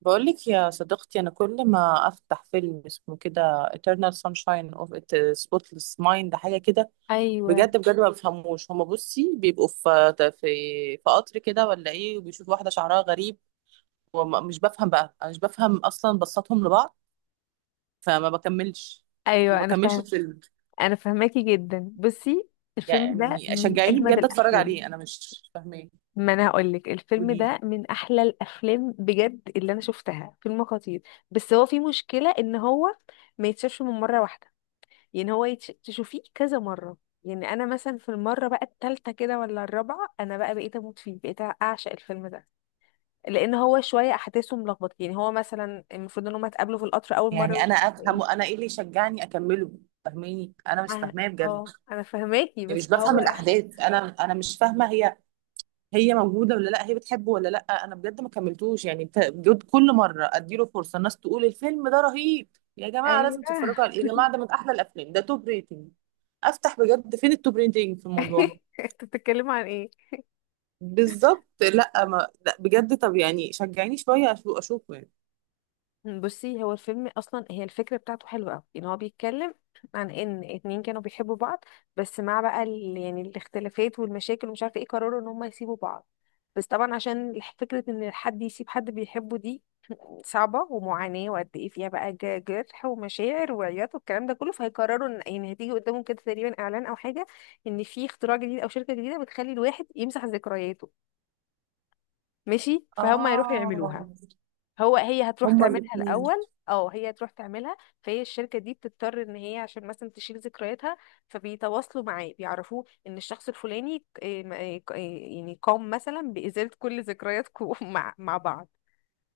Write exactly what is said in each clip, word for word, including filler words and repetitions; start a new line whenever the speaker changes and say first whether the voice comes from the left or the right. right: بقولك يا صديقتي، أنا كل ما أفتح فيلم اسمه كده Eternal Sunshine of a Spotless Mind حاجة كده،
left: ايوه
right: بجد بجد ما بفهموش. هما بصي بيبقوا في في في قطر كده ولا إيه، وبيشوفوا واحدة شعرها غريب، ومش بفهم بقى. أنا مش بفهم أصلا بصاتهم لبعض، فما بكملش ما
left: ايوه انا
right: بكملش
left: فاهم.
right: الفيلم.
left: انا فاهماكي جدا. بصي، الفيلم ده
right: يعني
left: من
right: شجعيني
left: اجمد
right: بجد أتفرج
left: الافلام.
right: عليه، أنا مش فاهماه.
left: ما انا هقول لك، الفيلم
right: قولي.
left: ده من احلى الافلام بجد اللي انا شفتها، فيلم خطير. بس هو في مشكله ان هو ما يتشافش من مره واحده. يعني هو يتش... تشوفيه كذا مره. يعني انا مثلا في المره بقى التالتة كده ولا الرابعه، انا بقى بقيت اموت فيه، بقيت اعشق الفيلم ده. لان هو شويه احداثه ملخبطه. يعني هو مثلا المفروض ان هم اتقابلوا في القطر اول مره
right: يعني
left: ومش
right: أنا
left: عارفه
right: أفهمه،
left: ايه.
right: أنا إيه اللي يشجعني أكمله؟ فاهماني؟ أنا مش
left: انا
right: فاهماه بجد.
left: اه انا فهماكي،
right: يعني
left: بس
right: مش بفهم
left: هو.
right: الأحداث. أنا أنا مش فاهمة. هي هي موجوده ولا لا، هي بتحبه ولا لا؟ انا بجد ما كملتوش، يعني بت- بجد كل مره اديله فرصه. الناس تقول الفيلم ده رهيب، يا جماعه
left: ايوه.
right: لازم تتفرجوا عليه، يا جماعه ده من احلى الافلام، ده توب ريتنج. افتح بجد، فين التوب ريتنج في الموضوع؟
left: انت بتتكلم عن ايه؟
right: بالظبط. لا ما لا بجد، طب يعني شجعيني شويه أشو- اشوفه يعني.
left: بصي، هو الفيلم اصلا هي الفكره بتاعته حلوه قوي. ان هو بيتكلم عن ان اتنين كانوا بيحبوا بعض، بس مع بقى ال... يعني الاختلافات والمشاكل ومش عارفه ايه، قرروا ان هم يسيبوا بعض. بس طبعا عشان الح- فكره ان حد يسيب حد بيحبه دي صعبة ومعاناة، وقد ايه فيها بقى ج- جرح ومشاعر وعياط والكلام ده كله. فهيقرروا ان، يعني، هتيجي قدامهم كده تقريبا اعلان او حاجة ان في اختراع جديد او شركة جديدة بتخلي الواحد يمسح ذكرياته. ماشي، فهم هيروحوا
right: اه،
left: يعملوها. هو هي هتروح
right: هما
left: تعملها
right: الاثنين.
left: الاول. اه، هي هتروح تعملها. فهي الشركة دي بتضطر ان هي، عشان مثلا تشيل ذكرياتها، فبيتواصلوا معاه بيعرفوه ان الشخص الفلاني، إيه م- إيه ك- إيه يعني، قام مثلا بإزالة كل ذكرياتكم مع مع بعض.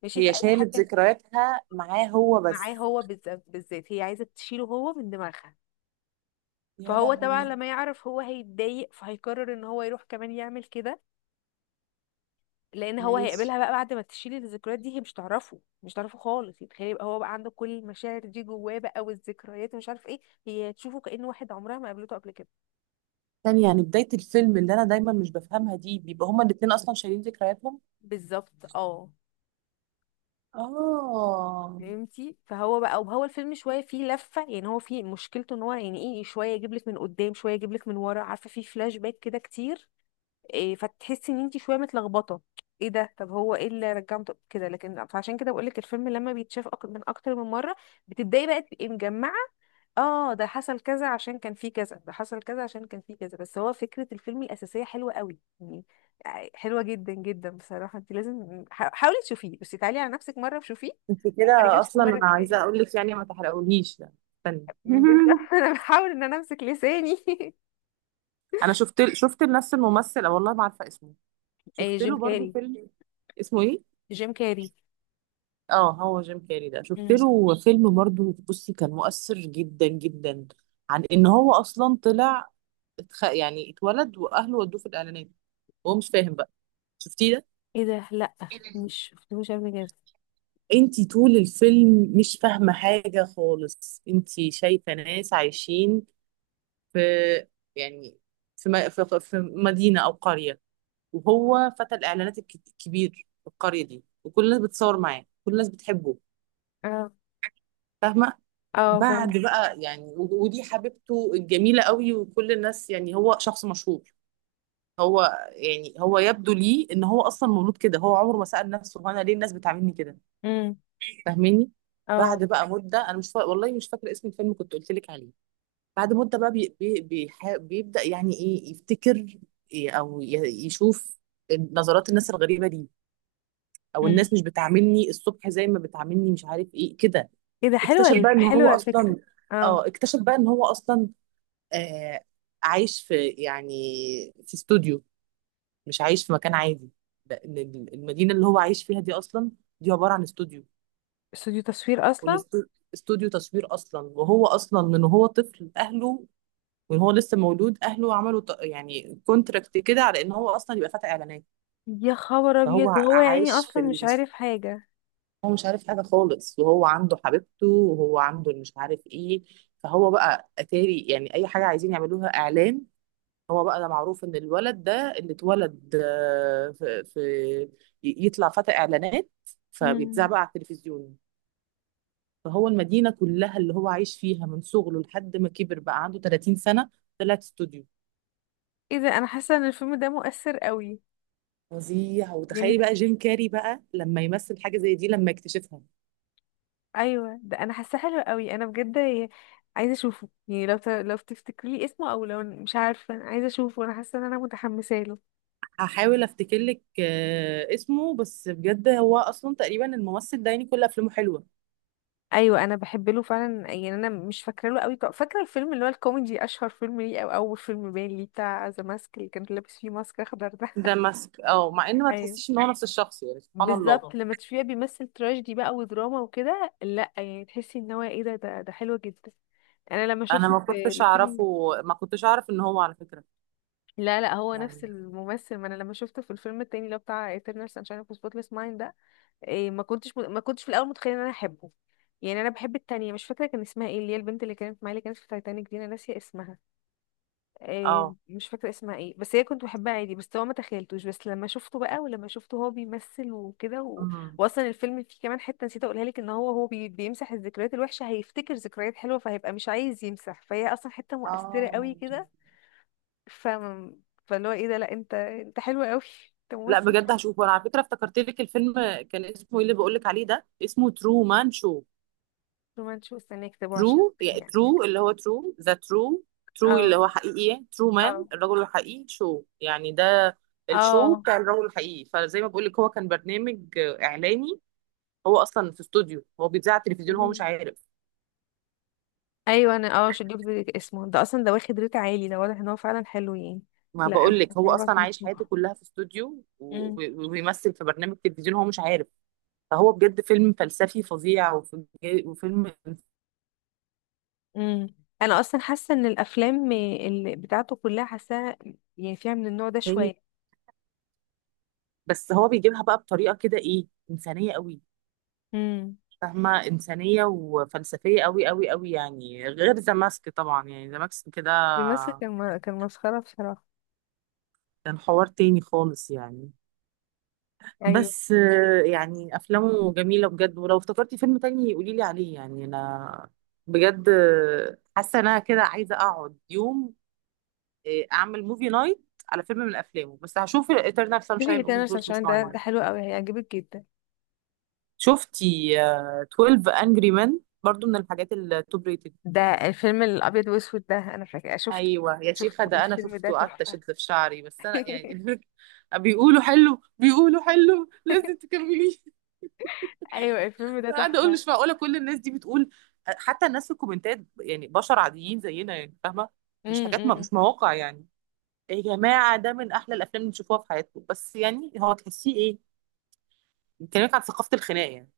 left: ماشي، في
right: هي
left: اي
right: شالت
left: حاجة.
right: ذكرياتها معاه هو
left: معاه
right: بس.
left: هو بالذات، بالذات هي عايزة تشيله هو من دماغها.
right: يا
left: فهو طبعا
right: لهوي.
left: لما يعرف، هو هيتضايق، فهيقرر ان هو يروح كمان يعمل كده. لان هو
right: ماشي.
left: هيقابلها بقى بعد ما تشيل الذكريات دي، هي مش تعرفه، مش تعرفه خالص. يتخيل يبقى هو بقى عنده كل المشاعر دي جواه بقى والذكريات، ومش عارف ايه. هي هتشوفه كأنه واحد عمرها ما قابلته قبل كده.
right: ثانية، يعني بداية الفيلم اللي أنا دايما مش بفهمها دي بيبقى هما الاتنين أصلا شايلين ذكرياتهم؟
left: بالظبط، اه.
right: اه.
left: فهمتي؟ فهو بقى وهو الفيلم شويه فيه لفه. يعني هو فيه مشكلته ان هو، يعني ايه، شويه يجيب لك من قدام شويه يجيب لك من ورا، عارفه، فيه فلاش باك كده كتير. إيه، فتحسي ان انت شويه متلخبطه. ايه ده، طب هو ايه اللي رجعهم، طب كده. لكن فعشان كده بقول لك، الفيلم لما بيتشاف أك- من اكتر من مره، بتبداي بقى تبقي مجمعه. اه، ده حصل كذا عشان كان فيه كذا، ده حصل كذا عشان كان فيه كذا. بس هو فكره الفيلم الاساسيه حلوه قوي يعني، حلوه جدا جدا بصراحه. انت لازم حا- حاولي تشوفيه. بس تعالي على نفسك، مره وشوفيه
right: انت
left: وبعد كده
right: كده
left: شوفي
right: اصلا، انا
left: مره كمان.
right: عايزه اقول لك يعني ما تحرقوليش، لا. استني
left: بالظبط. انا بحاول ان انا امسك لساني.
right: انا شفت، شفت لنفس الممثل، والله ما عارفه اسمه.
left: إيه،
right: شفت
left: جيم
right: له برضو
left: كاري.
right: فيلم. اسمه ايه؟
left: جيم كاري.
right: اه هو جيم كاري ده، شفت
left: مم.
right: له فيلم برضو. بصي كان مؤثر جدا جدا. عن ان هو اصلا طلع، اتخ... يعني اتولد واهله ودوه في الاعلانات، وهو مش فاهم بقى. شفتيه ده؟
left: ايه ده، لا، مش شفتهوش قبل كده.
right: انت طول الفيلم مش فاهمه حاجه خالص، انت شايفه ناس عايشين في، يعني في م- في في مدينة أو قرية، وهو فتى الإعلانات الك- الكبير في القرية دي، وكل الناس بتصور معاه، كل الناس بتحبه.
left: اه،
right: فاهمة؟
left: اه، فاهم.
right: بعد بقى يعني و- ودي حبيبته الجميلة قوي، وكل الناس يعني هو شخص مشهور. هو يعني هو يبدو لي ان هو اصلا مولود كده، هو عمره ما سأل نفسه، هو انا ليه الناس بتعاملني كده.
left: امم،
right: فاهميني؟
left: اه.
right: بعد بقى مدة انا مش فا... والله مش فاكرة اسم الفيلم كنت قلت لك عليه. بعد مدة بقى بي بي بيح- بيبدأ يعني ايه يفتكر، إيه او ي- يشوف نظرات الناس الغريبة دي، او
left: امم
right: الناس مش بتعاملني الصبح زي ما بتعاملني، مش عارف ايه كده.
left: ايه ده، حلوه
right: اكتشف
left: ال-
right: بقى ان هو
left: حلوه الفكره.
right: اصلا
left: اه،
right: اه اكتشف بقى ان هو اصلا آه عايش في، يعني في استوديو، مش عايش في مكان عادي، لان ال- المدينة اللي هو عايش فيها دي اصلا، دي عبارة عن استوديو.
left: استوديو تصوير اصلا.
right: والاستوديو تصوير اصلا، وهو اصلا من وهو طفل اهله، وان هو لسه مولود اهله عملوا ط- يعني كونتراكت كده على ان هو اصلا يبقى فتى اعلانات.
left: يا خبر
right: فهو
left: ابيض،
right: ع-
left: وهو يا عيني
right: عايش في
left: اصلا
right: ال...
left: مش عارف حاجه.
right: هو مش عارف حاجه خالص، وهو عنده حبيبته وهو عنده مش عارف ايه. فهو بقى اتاري يعني اي حاجه عايزين يعملوها اعلان، هو بقى ده معروف ان الولد ده اللي اتولد آه، في, في ي- يطلع فتى اعلانات، فبيتذاع
left: امم
right: بقى على التلفزيون. فهو المدينه كلها اللي هو عايش فيها من صغره لحد ما كبر بقى عنده ثلاثين سنه طلعت استوديو.
left: ايه ده، انا حاسه ان الفيلم ده مؤثر قوي.
right: فظيع! وتخيلي
left: يعني،
right: بقى جيم كاري بقى لما يمثل حاجة زي دي لما اكتشفها.
left: ايوه ده انا حاسه حلو قوي، انا بجد ي- عايزه اشوفه. يعني لو ت... لو تفتكري لي اسمه، او لو مش عارفه، انا عايزه اشوفه، انا حاسه ان انا متحمسه له.
right: هحاول افتكر لك آه، اسمه، بس بجد هو اصلا تقريبا الممثل ده يعني كل افلامه حلوة.
left: ايوه، انا بحب له فعلا. يعني انا مش فاكره له قوي، ك- فاكره الفيلم اللي هو الكوميدي، اشهر فيلم ليه او اول فيلم باين ليه، بتاع ذا ماسك اللي كان لابس فيه ماسك اخضر ده.
right: ذا ماسك، اه، مع ان ما
left: ايوه،
right: تحسيش ان هو نفس الشخص، يعني سبحان الله.
left: بالظبط. لما تشوفيه بيمثل تراجيدي بقى ودراما وكده، لا، يعني تحسي ان هو، ايه ده ده ده حلو جدا. انا لما
right: انا
left: شفته
right: ما
left: في
right: كنتش
left: الفيلم.
right: اعرفه، ما كنتش اعرف ان هو على فكرة
left: لا، لا، هو نفس
right: يعني.
left: الممثل. ما انا لما شفته في الفيلم التاني اللي هو بتاع Eternal Sunshine of the Spotless Mind ده، إيه، ما كنتش ما كنتش في الاول متخيله ان انا احبه. يعني انا بحب التانية، مش فاكره كان اسمها ايه، اللي هي البنت اللي كانت معايا اللي كانت في تايتانيك دي، انا ناسيه اسمها. آه،
right: اه.
left: مش فاكرة اسمها ايه. بس هي كنت بحبها عادي، بس هو ما تخيلتوش. بس لما شفته بقى، ولما شفته هو بيمثل وكده و.
right: أمم.
left: واصلا الفيلم فيه كمان حتة نسيت اقولها لك، ان هو هو بي... بيمسح الذكريات الوحشة، هيفتكر ذكريات حلوة، فهيبقى مش عايز يمسح، فهي اصلا حتة مؤثرة قوي
right: اه،
left: كده. ف فاللي هو، ايه ده، لا، انت انت حلو قوي، انت
right: لا
left: ممثل
right: بجد
left: شاطر.
right: هشوفه انا على فكرة، افتكرت لك الفيلم. كان اسمه ايه اللي بقول لك عليه ده؟ اسمه ترو مان شو.
left: وما نشوف، استنى يكتبوا عشان.
right: ترو يعني
left: يعني،
right: ترو، اللي هو ترو، ذا ترو. ترو اللي
left: اه،
right: هو حقيقي، ترو مان
left: اه،
right: الرجل الحقيقي، شو يعني ده الشو
left: اه،
right: بتاع الرجل الحقيقي. فزي ما بقول لك هو كان برنامج اعلاني، هو اصلا في استوديو، هو بيتذاع على التلفزيون، هو مش عارف.
left: ايوه، انا اه شفت اسمه ده اصلا. ده واخد ريت عالي، ده واضح ان هو فعلا حلو يعني.
right: ما
left: لا، انا
right: بقول لك هو
left: هسيبه
right: اصلا
left: عشان
right: عايش حياته
left: اشوفه.
right: كلها في استوديو و-
left: امم،
right: و- وبيمثل في برنامج تلفزيون هو مش عارف. فهو بجد فيلم فلسفي فظيع وف- وفيلم
left: امم. انا اصلا حاسه ان الافلام اللي بتاعته كلها حاساها، يعني فيها من النوع ده
right: انساني،
left: شويه.
right: بس هو بيجيبها بقى بطريقه كده ايه انسانيه قوي.
left: امم
right: فاهمة؟ إنسانية وفلسفية أوي أوي أوي يعني، غير ذا ماسك طبعا. يعني ذا ماسك كده
left: الماسك كان م- كان مسخره بصراحه.
right: كان حوار تاني خالص يعني.
left: ايوه.
right: بس آه، يعني أفلامه جميلة بجد، ولو افتكرتي فيلم تاني قوليلي عليه يعني. أنا بجد آه، حاسة إن أنا كده عايزة أقعد يوم، آه، أعمل موفي نايت على فيلم من أفلامه، بس هشوف Eternal
left: شوفي
right: Sunshine of
left: تاني
right: the Spotless
left: عشان ده ده
right: Mind.
left: حلو قوي، هيعجبك جدا.
right: شفتي آه، اتناشر Angry Men؟ برضو من الحاجات التوب ريتد.
left: ده الفيلم الابيض واسود ده، انا فاكره شفته،
right: ايوه يا شيخه
left: شفته
right: ده انا
left: الفيلم ده
right: شفته، قعدت
left: تحفه.
right: اشد في شعري، بس انا يعني بيقولوا حلو، بيقولوا حلو لازم تكمليه.
left: ايوه، الفيلم ده
right: قاعده اقول
left: تحفه.
right: مش معقوله كل الناس دي بتقول. حتى الناس في الكومنتات يعني بشر عاديين زينا يعني، فاهمه؟ مش حاجات، ما
left: امم،
right: مش مواقع يعني. يا جماعه ده من احلى الافلام اللي تشوفوها في حياتكم، بس يعني هو تحسيه ايه، بيكلمك عن ثقافه الخناق يعني.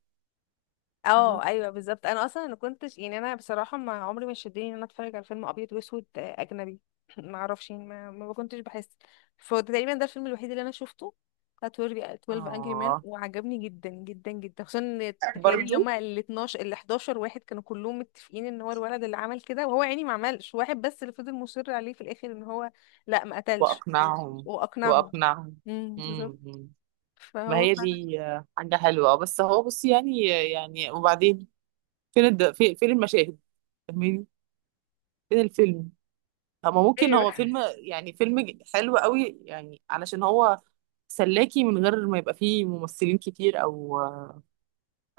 left: اه،
right: فاهمه؟
left: ايوه بالظبط. انا اصلا ما كنتش يعني، انا بصراحه ما عمري ما شدني ان انا اتفرج على فيلم ابيض واسود، آه، اجنبي. ما اعرفش، يعني ما, ما كنتش بحس. فتقريبا ده الفيلم الوحيد اللي انا شفته، بتاع اتناشر اتناشر انجري مان،
right: اه
left: وعجبني جدا جدا جدا. خصوصا ان تخيلي، اللي
right: برضو.
left: هما ال اتناشر ال حداشر واحد كانوا كلهم متفقين ان هو الولد اللي عمل كده، وهو يعني ما عملش. واحد بس اللي فضل مصر عليه في الاخر ان هو. لا، ما قتلش.
right: واقنعهم.
left: واقنعهم.
right: واقنعهم.
left: امم،
right: امم.
left: بالظبط.
right: إمم. ما
left: فهو
right: هي
left: فعلا.
right: دي آه، حاجة حلوة، آه، بس هو بصي يعني. يعني وبعدين؟ فين الد... في- فين المشاهد؟ فاهماني؟ فين الفيلم؟ هما ممكن
left: ايوه،
right: هو فيلم يعني فيلم ج- حلو قوي يعني، علشان هو سلاكي من غير ما يبقى فيه ممثلين كتير او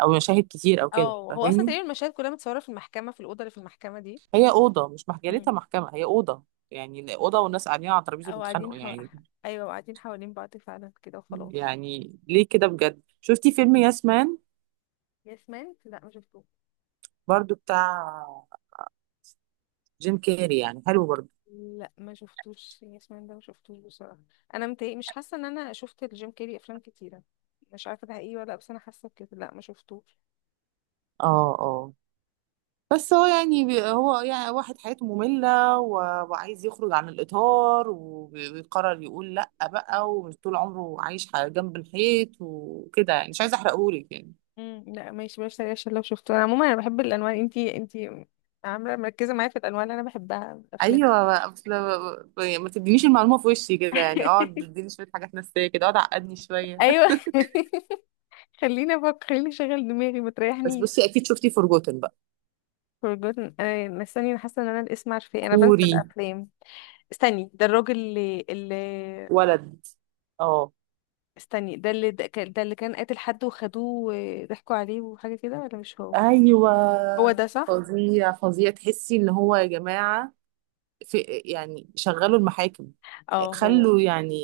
right: او مشاهد كتير او كده.
left: اه. هو اصلا
right: فاهماني؟
left: تقريبا المشاهد كلها متصوره في المحكمه، في الاوضه اللي في المحكمه دي.
right: هي أوضة مش مجالتها
left: امم،
right: محكمة، هي أوضة يعني، أوضة والناس قاعدين على ترابيزة
left: او قاعدين
right: بيتخانقوا
left: حو...
right: يعني.
left: ايوه، قاعدين حوالين بعض فعلا كده، وخلاص.
right: يعني ليه كده بجد؟ شفتي فيلم ياسمان؟
left: يس مان؟ لا، ما شفتوش.
right: برضو بتاع جيم كاري يعني، حلو برضو
left: لا، ما شفتوش. يس مان ده ما شفتوش بصراحه. انا متهيأ مش حاسه ان انا شفت الجيم كيري افلام كتيره. مش عارفه ده حقيقي ولا لأ، بس انا حاسه بكده. لا، ما شفتوش.
right: اه. بس هو يعني بي- هو يعني واحد حياته مملة و- وعايز يخرج عن الإطار، وبي- ويقرر يقول لأ بقى، ومش طول عمره عايش ح- جنب الحيط وكده. يعني مش عايزة أحرقهولك يعني.
left: امم، لا، ماشي، بلاش تريقة، عشان لو شفته. انا عموما انا بحب الانواع، انتي انتي عامله مركزه معايا في الانواع اللي انا بحبها من الافلام.
right: أيوة أصل. ما تدينيش المعلومة في وشي كده يعني، اقعد اديني شوية حاجات نفسية كده، اقعد عقدني شوية
left: ايوه. خليني افكر، خليني اشغل دماغي، ما
right: بس
left: تريحنيش.
right: بصي أكيد شفتي فورجوتن بقى؟
left: Forgotten، انا استني، انا حاسه ان انا الاسم عارفاه، انا بنسى
right: كوري
left: الافلام. استني، ده الراجل اللي اللي
right: ولد. اه.
left: استني، ده اللي ده كان ده اللي كان قاتل حد، وخدوه وضحكوا عليه وحاجه كده، ولا مش هو؟
right: أيوة.
left: هو ده صح؟
right: فظيع، فظيع! تحسي إن هو يا جماعة في، يعني شغلوا المحاكم،
left: اه، هو.
right: خلوا يعني.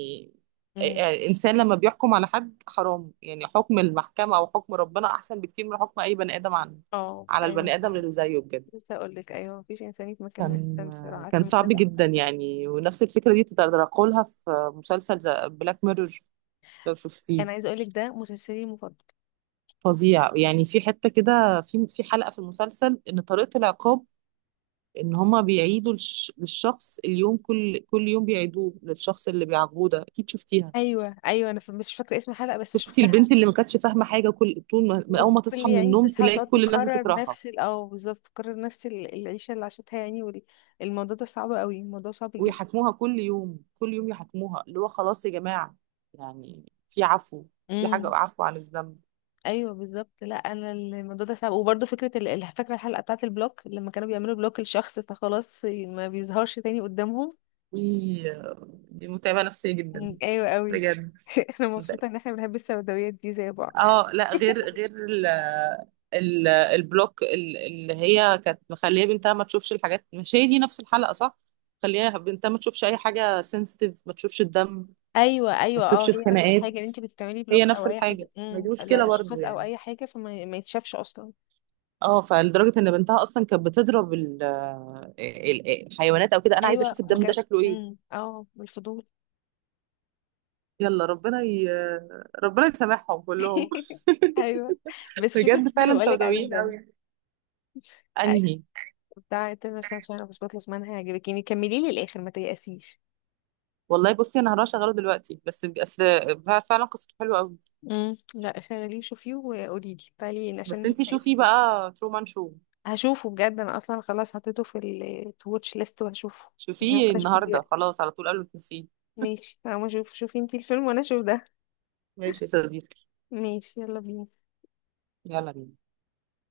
left: امم.
right: يعني الإنسان لما بيحكم على حد حرام، يعني حكم المحكمة أو حكم ربنا أحسن بكتير من حكم أي بني آدم عن
left: اه،
right: على
left: ايوه
right: البني آدم
left: فعلا.
right: اللي زيه بجد.
left: لسه اقول لك، ايوه، مفيش انسان يتمكن من
right: كان
left: الانسان بصراحه.
right: كان
left: عارفه، من ده
right: صعب جدا
left: تحفه.
right: يعني. ونفس الفكرة دي تطرقوا لها في مسلسل بلاك ميرور، لو
left: انا
right: شفتيه.
left: عايزه اقول لك، ده مسلسلي المفضل.
right: فظيع يعني! في حتة كده، في في حلقة في المسلسل إن طريقة العقاب إن هما بيعيدوا للش- للشخص اليوم، كل كل يوم بيعيدوه للشخص اللي بيعاقبوه ده. أكيد شفتيها.
left: ايوه، ايوه، انا ف- مش فاكره اسم الحلقه بس
right: شفتي
left: شفتها.
right: البنت اللي ما كانتش فاهمه حاجه، كل طول ما من اول ما
left: وكل،
right: تصحى من
left: يعني،
right: النوم
left: تصحى
right: تلاقي
left: وتقعد
right: كل الناس
left: تكرر
right: بتكرهها.
left: نفس ال- اه، بالظبط، تكرر نفس ال- العيشة اللي عاشتها، يعني وال- الموضوع ده صعب قوي، الموضوع صعب جدا.
right: ويحاكموها كل يوم، كل يوم يحاكموها، اللي هو خلاص يا جماعه يعني في عفو، في حاجه
left: امم،
right: عفو عن الذنب.
left: ايوه بالظبط. لا، انا الموضوع ده صعب. وبرده فكره ال- ال- فاكره الحلقه بتاعه البلوك، لما كانوا بيعملوا بلوك لشخص فخلاص ما بيظهرش تاني قدامهم.
right: وي- دي متعبه نفسيه جدا
left: مم، ايوه قوي.
right: بجد.
left: انا
right: متعبة.
left: مبسوطه ان احنا بنحب السوداويات دي زي بعض.
right: اه، لا غير غير ال ال البلوك ال- اللي هي كانت مخليه بنتها ما تشوفش الحاجات، مش هي دي نفس الحلقه صح؟ خليها بنتها ما تشوفش اي حاجه سنسيتيف، ما تشوفش الدم،
left: ايوه،
right: ما
left: ايوه،
right: تشوفش
left: اه، هي نفس الحاجه. ان
right: الخناقات.
left: انت بتعملي
right: هي
left: بلوك
right: نفس
left: او اي
right: الحاجة،
left: حاجه،
right: ما دي
left: امم،
right: مشكلة
left: لا،
right: برضو
left: اشخاص او
right: يعني.
left: اي حاجه، فما ما يتشافش اصلا.
right: اه فلدرجة ان بنتها اصلا كانت بتضرب ال- ال- الحيوانات او كده، انا عايزة
left: ايوه،
right: اشوف
left: ما
right: الدم ده
left: كان.
right: شكله ايه.
left: امم، اه، بالفضول.
right: يلا ربنا ي... ربنا يسامحهم كلهم
left: ايوه. بس شوفي
right: بجد
left: الفيلم اللي
right: فعلا
left: بقولك عليه
right: سوداويين
left: بجد.
right: قوي.
left: أيوة،
right: انهي؟
left: بتاع تامر، عشان انا مش بخلص منها، هيعجبك. كملي لي الاخر، ما تيأسيش.
right: والله بصي انا هروح اشغله دلوقتي بس بس، فعلا قصته حلوة قوي.
left: امم، لا، شغليه، شوفيه وقولي لي، تعالي لي عشان
right: بس انتي
left: نتناقش
right: شوفي
left: فيه.
right: بقى ترومان شو،
left: هشوفه بجد. انا اصلا خلاص حطيته في التواتش ليست، وهشوفه. يعني
right: شوفيه
left: ممكن اشوفه
right: النهاردة
left: دلوقتي.
right: خلاص على طول قبل ما تنسيه.
left: ماشي، انا اشوف. شوفي انتي الفيلم وانا اشوف ده.
right: ماشي يا صديقي.
left: ماشي، يلا بينا.
right: يلا بينا.